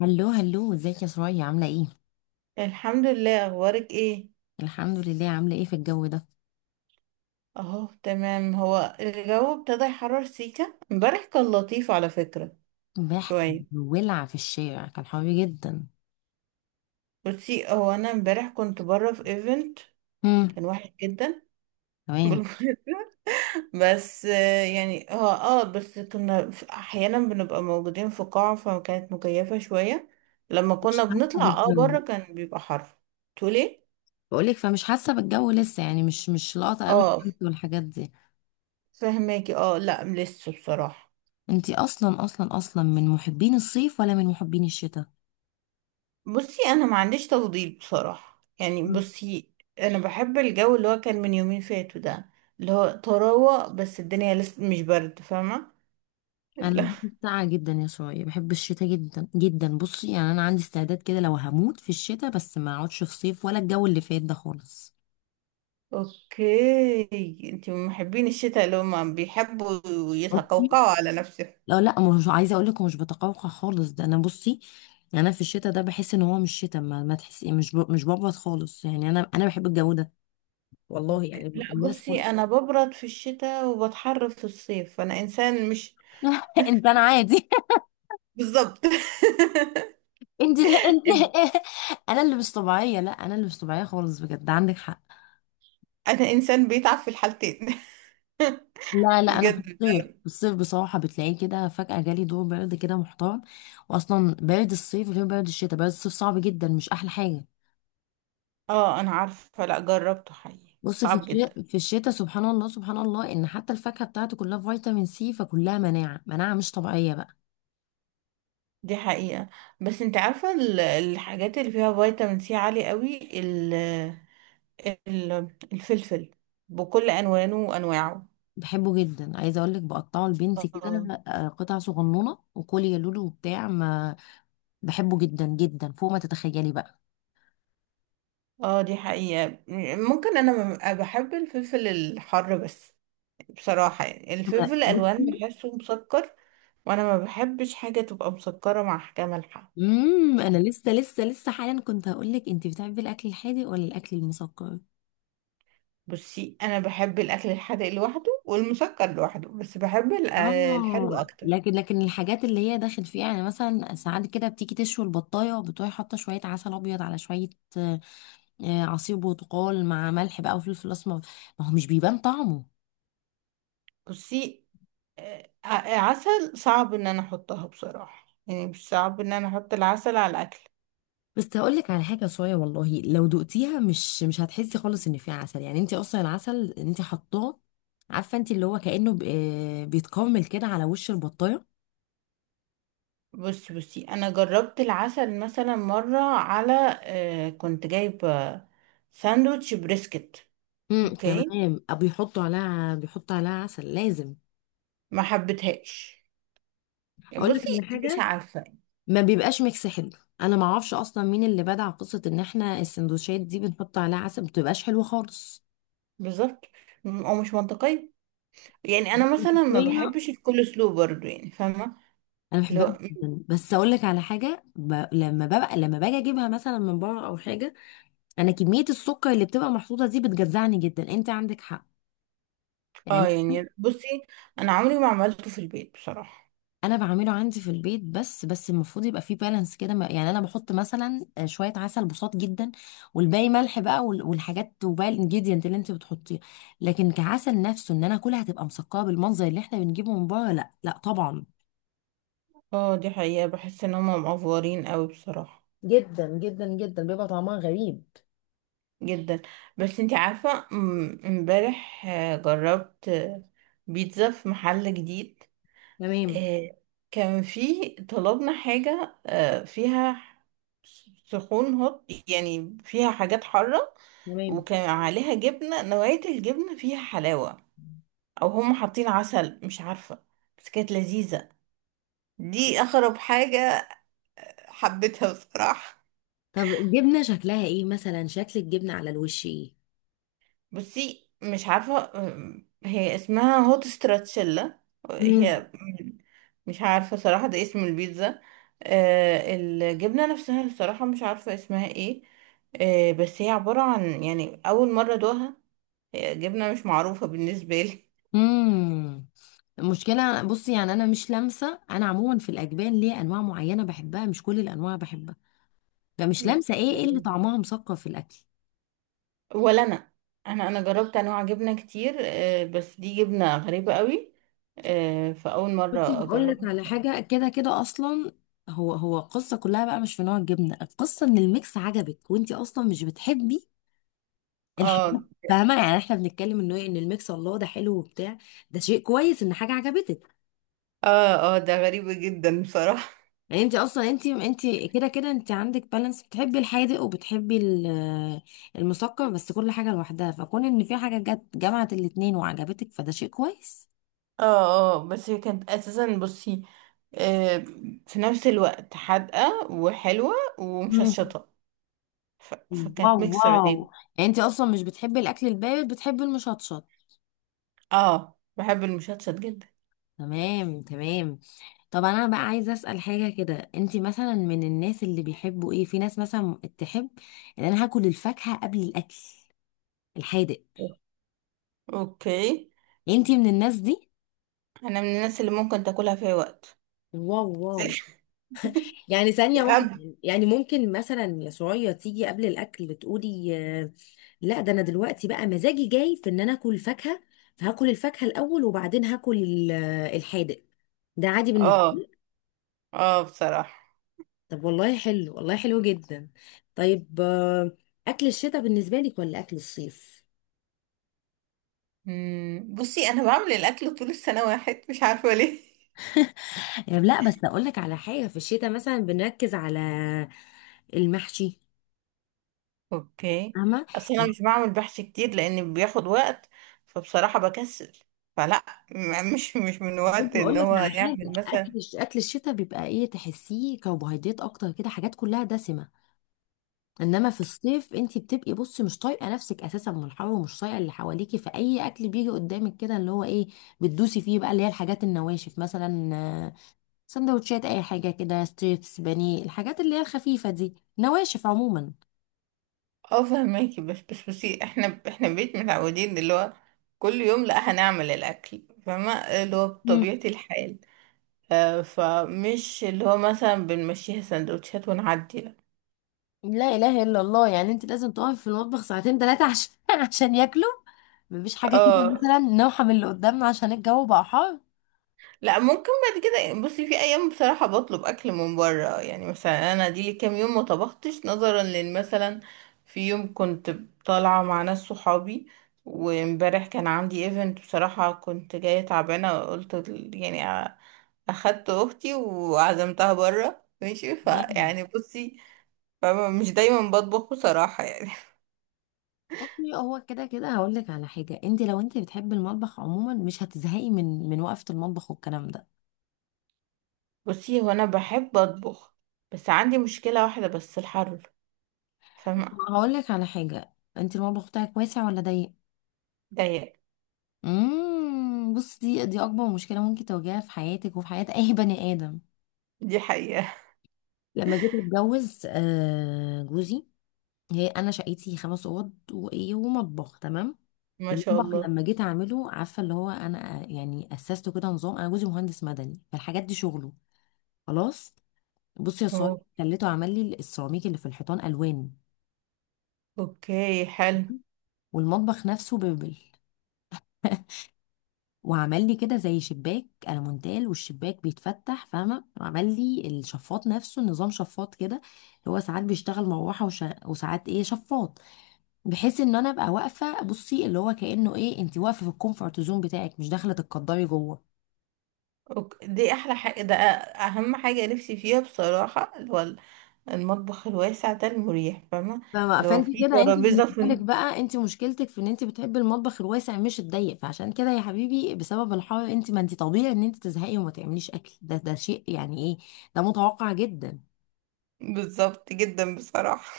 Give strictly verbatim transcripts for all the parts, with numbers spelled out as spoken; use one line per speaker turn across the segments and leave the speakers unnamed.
هلو هلو، ازيك يا سرايا؟ عاملة ايه؟
الحمد لله. اخبارك ايه؟
الحمد لله، عاملة ايه في الجو ده؟
اهو تمام. هو الجو ابتدى يحرر سيكا، امبارح كان لطيف على فكرة.
امبارح كان
شوية.
ولع في الشارع، كان حر جدا.
بصي، هو انا امبارح كنت بره في ايفنت.
هم،
كان واحد جدا
تمام.
بالمناسبة. بس، آه، يعني اه اه بس كنا في- احيانا بنبقى موجودين في قاعة، فكانت مكيفة شوية. لما
مش
كنا
حاسة
بنطلع اه
بالجو.
بره، كان بيبقى حر. تقولي إيه؟
بقولك فمش حاسة بالجو لسه، يعني مش مش لاقطة قوي
اه،
الشمس والحاجات دي.
فهماكي. اه، لا، لسه بصراحة.
انتي اصلا اصلا اصلا من محبين الصيف ولا من محبين الشتاء؟
بصي، انا ما عنديش تفضيل بصراحة. يعني
مم.
بصي، انا بحب الجو اللي هو كان من يومين فاتوا ده، اللي هو طراوة، بس الدنيا لسه مش برد، فاهمة.
انا
لا.
بحب السقعة جدا يا سرايا، بحب الشتاء جدا جدا. بصي يعني انا عندي استعداد كده لو هموت في الشتاء بس ما اقعدش في صيف ولا الجو اللي فات ده خالص.
اوكي، انتي من محبين الشتاء اللي هم بيحبوا يتقوقعوا على نفسهم.
لا لا، مش عايزه اقول لك مش بتقوقع خالص، ده انا بصي انا في الشتاء ده بحس ان هو مش شتاء. ما, ما تحسي مش ب... مش بقبض خالص، يعني انا انا بحب الجو ده. والله يعني
اوكي، لا،
الناس
بصي،
كل
انا ببرد في الشتاء وبتحر في الصيف. انا انسان مش
انت انا عادي
بالظبط.
انت انت. انا اللي مش طبيعيه، لا انا اللي مش طبيعيه خالص بجد، عندك حق.
انا انسان بيتعب في الحالتين.
لا لا، انا في
بجد.
الصيف، في الصيف بصراحه بتلاقيه كده فجاه جالي دور برد كده محترم. واصلا برد الصيف غير برد الشتاء، برد الصيف صعب جدا، مش احلى حاجه.
اه، انا عارفة. لا، جربته حقيقي،
بص، في
صعب جدا.
الشتاء، في الشتاء سبحان الله سبحان الله ان حتى الفاكهه بتاعته كلها فيتامين سي، فكلها مناعه، مناعه مش طبيعيه بقى.
دي حقيقة. بس انت عارفة، ال- الحاجات اللي فيها فيتامين سي عالي قوي، ال ال الفلفل بكل ألوانه وأنواعه.
بحبه جدا، عايزه اقول لك بقطعه لبنتي كده
اه.
آه، قطع صغنونه وكل يا لولو وبتاع ما. بحبه جدا جدا فوق ما تتخيلي بقى.
اه، دي حقيقة. ممكن أنا ببقى بحب الفلفل الحر بس. بصراحة يعني الفلفل
أنا-
الألوان
بصي،
بحسه مسكر، وأنا ما بحبش حاجة تبقى مسكرة مع حاجة مالحة.
امم انا لسه لسه لسه حالا كنت هقول لك، انت بتحبي الاكل الحادق ولا الاكل المسكر؟
بصي، أنا بحب الأكل الحادق لوحده والمسكر لوحده، بس بحب ال- الحلو
اه
أكتر.
لكن لكن الحاجات اللي هي داخل فيها، يعني مثلا ساعات كده بتيجي تشوي البطايه وبتروحي حاطه شويه عسل ابيض على شويه آه، عصير برتقال مع ملح بقى وفلفل اسمر. ما هو مش بيبان طعمه.
بصي، ع- عسل صعب ان انا احطها بصراحة. يعني مش صعب ان انا احط العسل على الاكل.
بس هقول لك على حاجه صويا، والله لو دقتيها مش مش هتحسي خالص ان فيها عسل، يعني انت اصلا العسل انت حطاه. عارفه انت اللي هو كانه ب- آه، بيتكرمل كده على وش البطايه.
بصي بصي، انا جربت العسل مثلا مرة على آه، كنت جايبة ساندوتش بريسكت.
امم
اوكي.
تمام، أو بيحطوا عليها، بيحطوا عليها عسل لازم.
ما حبيتهاش.
اقول لك على
بصي مش
حاجه،
عارفة.
ما بيبقاش ميكس حلو. انا ما اعرفش اصلا مين اللي بدع قصه ان احنا السندوتشات دي بنحط عليها عسل، ما بتبقاش حلوه خالص.
بالظبط. م- او مش منطقية. يعني انا مثلا ما بحبش الكول سلو برضو، يعني فاهمة.
انا بحبها
لو.
جدا، بس اقول لك على حاجه ب... لما ببقى، لما باجي اجيبها مثلا من بره او حاجه، انا كميه السكر اللي بتبقى محطوطه دي بتجزعني جدا، انت عندك حق يعني.
اه، يعني بصي، انا عمري ما عملته في البيت بصراحة.
انا بعمله عندي في البيت، بس بس المفروض يبقى فيه بالانس كده ما- يعني انا بحط مثلا آه، شويه عسل بساط جدا، والباقي ملح بقى وال- والحاجات وباقي الانجيديانت اللي انت بتحطيه. لكن كعسل نفسه ان انا اكلها هتبقى مسكره بالمنظر اللي احنا بنجيبه من بره، لا لا طبعا.
اه، دي حقيقة. بحس ان هم مقفورين قوي بصراحة.
جدا جدا جدا بيبقى طعمها غريب.
جدا. بس انتي عارفة، م- امبارح آه، جربت آه، بيتزا في محل جديد.
تمام
آه، كان فيه طلبنا حاجة آه، فيها سخون هوت، يعني فيها حاجات حارة.
تمام.
وكان عليها جبنة، نوعية الجبنة فيها حلاوة، أو هم حاطين عسل مش عارفة. بس كانت لذيذة. دي أغرب حاجة. حبيتها بصراحة.
طب الجبنة شكلها ايه، مثلا شكل الجبنة على الوش ايه؟
بصي مش عارفة، آه، هي اسمها هوت ستراتشيلا.
مم.
هي، مش عارفة صراحة، ده اسم البيتزا. آه، الجبنة نفسها الصراحة مش عارفة اسمها ايه. آه، بس هي عبارة عن، يعني أول مرة دوها. هي جبنة مش معروفة بالنسبة لي.
مم. المشكلة بصي يعني أنا مش لامسة، أنا عموما في الأجبان ليه أنواع معينة بحبها مش كل الأنواع بحبها، فمش
اوكي.
لامسة إيه إيه اللي طعمها مسكر في الأكل.
ولا أنا. أنا أنا جربت أنواع جبنة كتير، آه، بس دي جبنة غريبة قوي. آه، فأول
بصي
مرة
هقول لك
أجربها
على
بصراحة.
حاجة، كده كده أصلا هو هو القصة كلها بقى مش في نوع الجبنة، القصة إن الميكس عجبك، وأنتي أصلا مش بتحبي الحاجات.
اه،
فاهمة يعني إحنا بنتكلم إنه إيه، إن الميكس الله ده حلو وبتاع، ده شيء كويس إن حاجة عجبتك.
اه، اه، ده غريب جدا بصراحة.
يعني انت اصلا انت انت كده كده انت عندك بالانس، بتحبي الحادق وبتحبي ال- المسكر بس كل حاجه لوحدها، فكون ان في حاجه جت جمعت الاتنين وعجبتك فده شيء كويس.
اه، اه، بس هي كانت اساسا بصي، آه في نفس الوقت حادقة وحلوة
مم.
ومشطشطة. ف...
واو
فكانت ميكس
واو.
غريب.
يعني انت اصلا مش بتحبي الاكل البارد، بتحبي المشطشط.
اه، بحب المشطشط جدا.
تمام تمام. طب انا بقى عايزه اسال حاجه كده، انت مثلا من الناس اللي بيحبوا ايه، في ناس مثلا تحب ان انا هاكل الفاكهه قبل الاكل الحادق،
اوكي.
انت من الناس دي؟
انا من الناس اللي ممكن تاكلها في اي وقت.
واو واو. يعني ثانية واحدة،
أب-
يعني ممكن مثلا يا سعية تيجي قبل الأكل تقولي آه، لا ده أنا دلوقتي بقى مزاجي جاي في إن أنا آكل فاكهة، فهاكل الفاكهة الأول وبعدين هاكل ال- آه، الحادق. ده عادي بالنسبة
اه،
لي.
اه، بصراحة.
طب والله حلو، والله حلو جدا. طيب آه، أكل الشتاء بالنسبة لك ولا أكل الصيف؟
مم، بصي، انا بعمل الاكل طول السنة واحد مش عارفة ليه.
يعني لا بس أقول لك على حاجة، في الشتاء مثلا بنركز على المحشي،
اوكي.
فاهمة.
اصل انا مش بعمل بحث كتير لان بياخد وقت، فبصراحة بكسل. فلا، م- مش مش من
برضه
وقت ان
اقول لك
هو
على حاجه،
يعمل
اكل
مثلا.
الش- اكل الشتاء بيبقى ايه، تحسيه كربوهيدرات اكتر كده، حاجات كلها دسمه. انما في الصيف انت بتبقي بصي مش طايقه نفسك اساسا من الحر، ومش طايقه اللي حواليكي، فاي اكل بيجي قدامك كده اللي هو ايه، بتدوسي فيه بقى، اللي هي الحاجات النواشف مثلا آه، سندوتشات، اي حاجه كده، ستريبس، بانيه، الحاجات اللي هي الخفيفه دي، نواشف عموما.
اه، فهماكي. بس بس بصي، احنا احنا بيت متعودين، اللي هو كل يوم لا هنعمل الاكل، فما اللي هو
مم.
بطبيعة الحال. آه فمش اللي هو مثلا بنمشيها سندوتشات ونعدي، لا.
لا اله الا الله، يعني انت لازم تقفي في المطبخ ساعتين ثلاثه عشان عشان ياكلوا؟ مفيش حاجه كده
اه،
مثلا نوحة من اللي قدامنا عشان الجو بقى حار.
لا، ممكن بعد كده. بصي في ايام بصراحه بطلب اكل من بره. يعني مثلا انا دي لي كام يوم ما طبختش، نظرا لان مثلا في يوم كنت طالعه مع ناس صحابي، وامبارح كان عندي ايفنت، بصراحه كنت جايه تعبانه، قلت ال- يعني أ- اخدت اختي وعزمتها بره ماشي.
تمام.
فيعني بصي، فمش دايما بطبخ بصراحه يعني.
طبيعي، هو كده كده هقول لك على حاجه، انت لو انت بتحبي المطبخ عموما مش هتزهقي من من وقفه المطبخ والكلام ده.
بصي، هو انا بحب اطبخ، بس عندي مشكله واحده بس، الحر، فاهمه.
هقول لك على حاجه، انت المطبخ بتاعك واسع ولا ضيق؟
ضيق.
امم، بص، دي دي اكبر مشكله ممكن تواجهها في حياتك وفي حياه اي بني ادم.
دي حقيقه.
لما جيت اتجوز آه جوزي، هي انا شقتي خمس اوض وايه ومطبخ تمام.
ما شاء
المطبخ
الله.
لما جيت اعمله، عارفه اللي هو انا آه، يعني اسسته كده نظام، انا جوزي مهندس مدني، فالحاجات دي شغله، خلاص. بصي يا صاحبي،
أوه.
خليته عمل لي السيراميك اللي في الحيطان الوان،
اوكي، حلو.
والمطبخ نفسه بيبل. وعمل لي كده زي شباك المونتال، والشباك بيتفتح فاهمه، وعمل لي الشفاط نفسه نظام شفاط كده اللي هو ساعات بيشتغل مروحه وش... وساعات ايه شفاط، بحيث ان انا ابقى واقفه بصي اللي هو كانه ايه انت واقفه في الكومفورت زون بتاعك، مش داخله تتقدري جوه.
أوك- دي احلى حاجة، ده اهم حاجة نفسي فيها بصراحة، اللي هو المطبخ الواسع ده المريح، فاهمة.
فما-
اللي هو
فانت
فيه
كده انت
ترابيزة
بالنسبه
في.
لك بقى انت مشكلتك في ان انت بتحبي المطبخ الواسع مش الضيق، فعشان كده يا حبيبي بسبب الحر، انت ما انت طبيعي ان انت تزهقي وما تعمليش اكل، ده ده شيء يعني ايه، ده متوقع جدا.
بالظبط جدا بصراحة.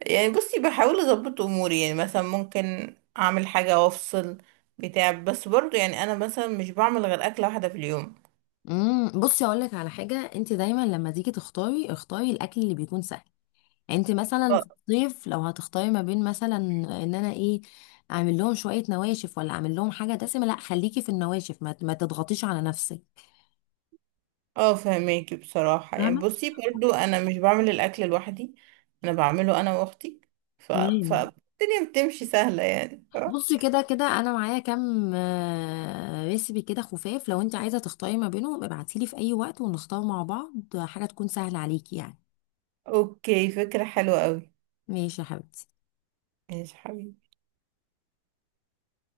يعني بصي بحاول اظبط اموري، يعني مثلا ممكن اعمل حاجة وافصل بتاع، بس برضو يعني انا مثلا مش بعمل غير اكلة واحدة في اليوم.
امم بصي اقول لك على حاجه، انت دايما لما تيجي تختاري اختاري الاكل اللي بيكون سهل. يعني انت مثلا في الصيف لو هتختاري ما بين مثلا ان انا ايه، اعمل لهم شويه نواشف ولا اعمل لهم حاجه دسمه، لا خليكي في النواشف، ما, ما تضغطيش على نفسك.
اه، فهماكي بصراحة. يعني
فاهمه.
بصي، برضو انا مش بعمل الاكل لوحدي، انا بعمله انا واختي. ف...
تمام.
فالدنيا بتمشي سهلة يعني ف...
بصي كده كده انا معايا كام آه، ريسبي كده خفاف، لو انت عايزه تختاري ما بينهم ابعتيلي في اي وقت ونختار مع بعض حاجه تكون سهله عليكي يعني.
اوكي، فكرة حلوة قوي.
ماشي يا حبيبتي.
ماشي حبيبي.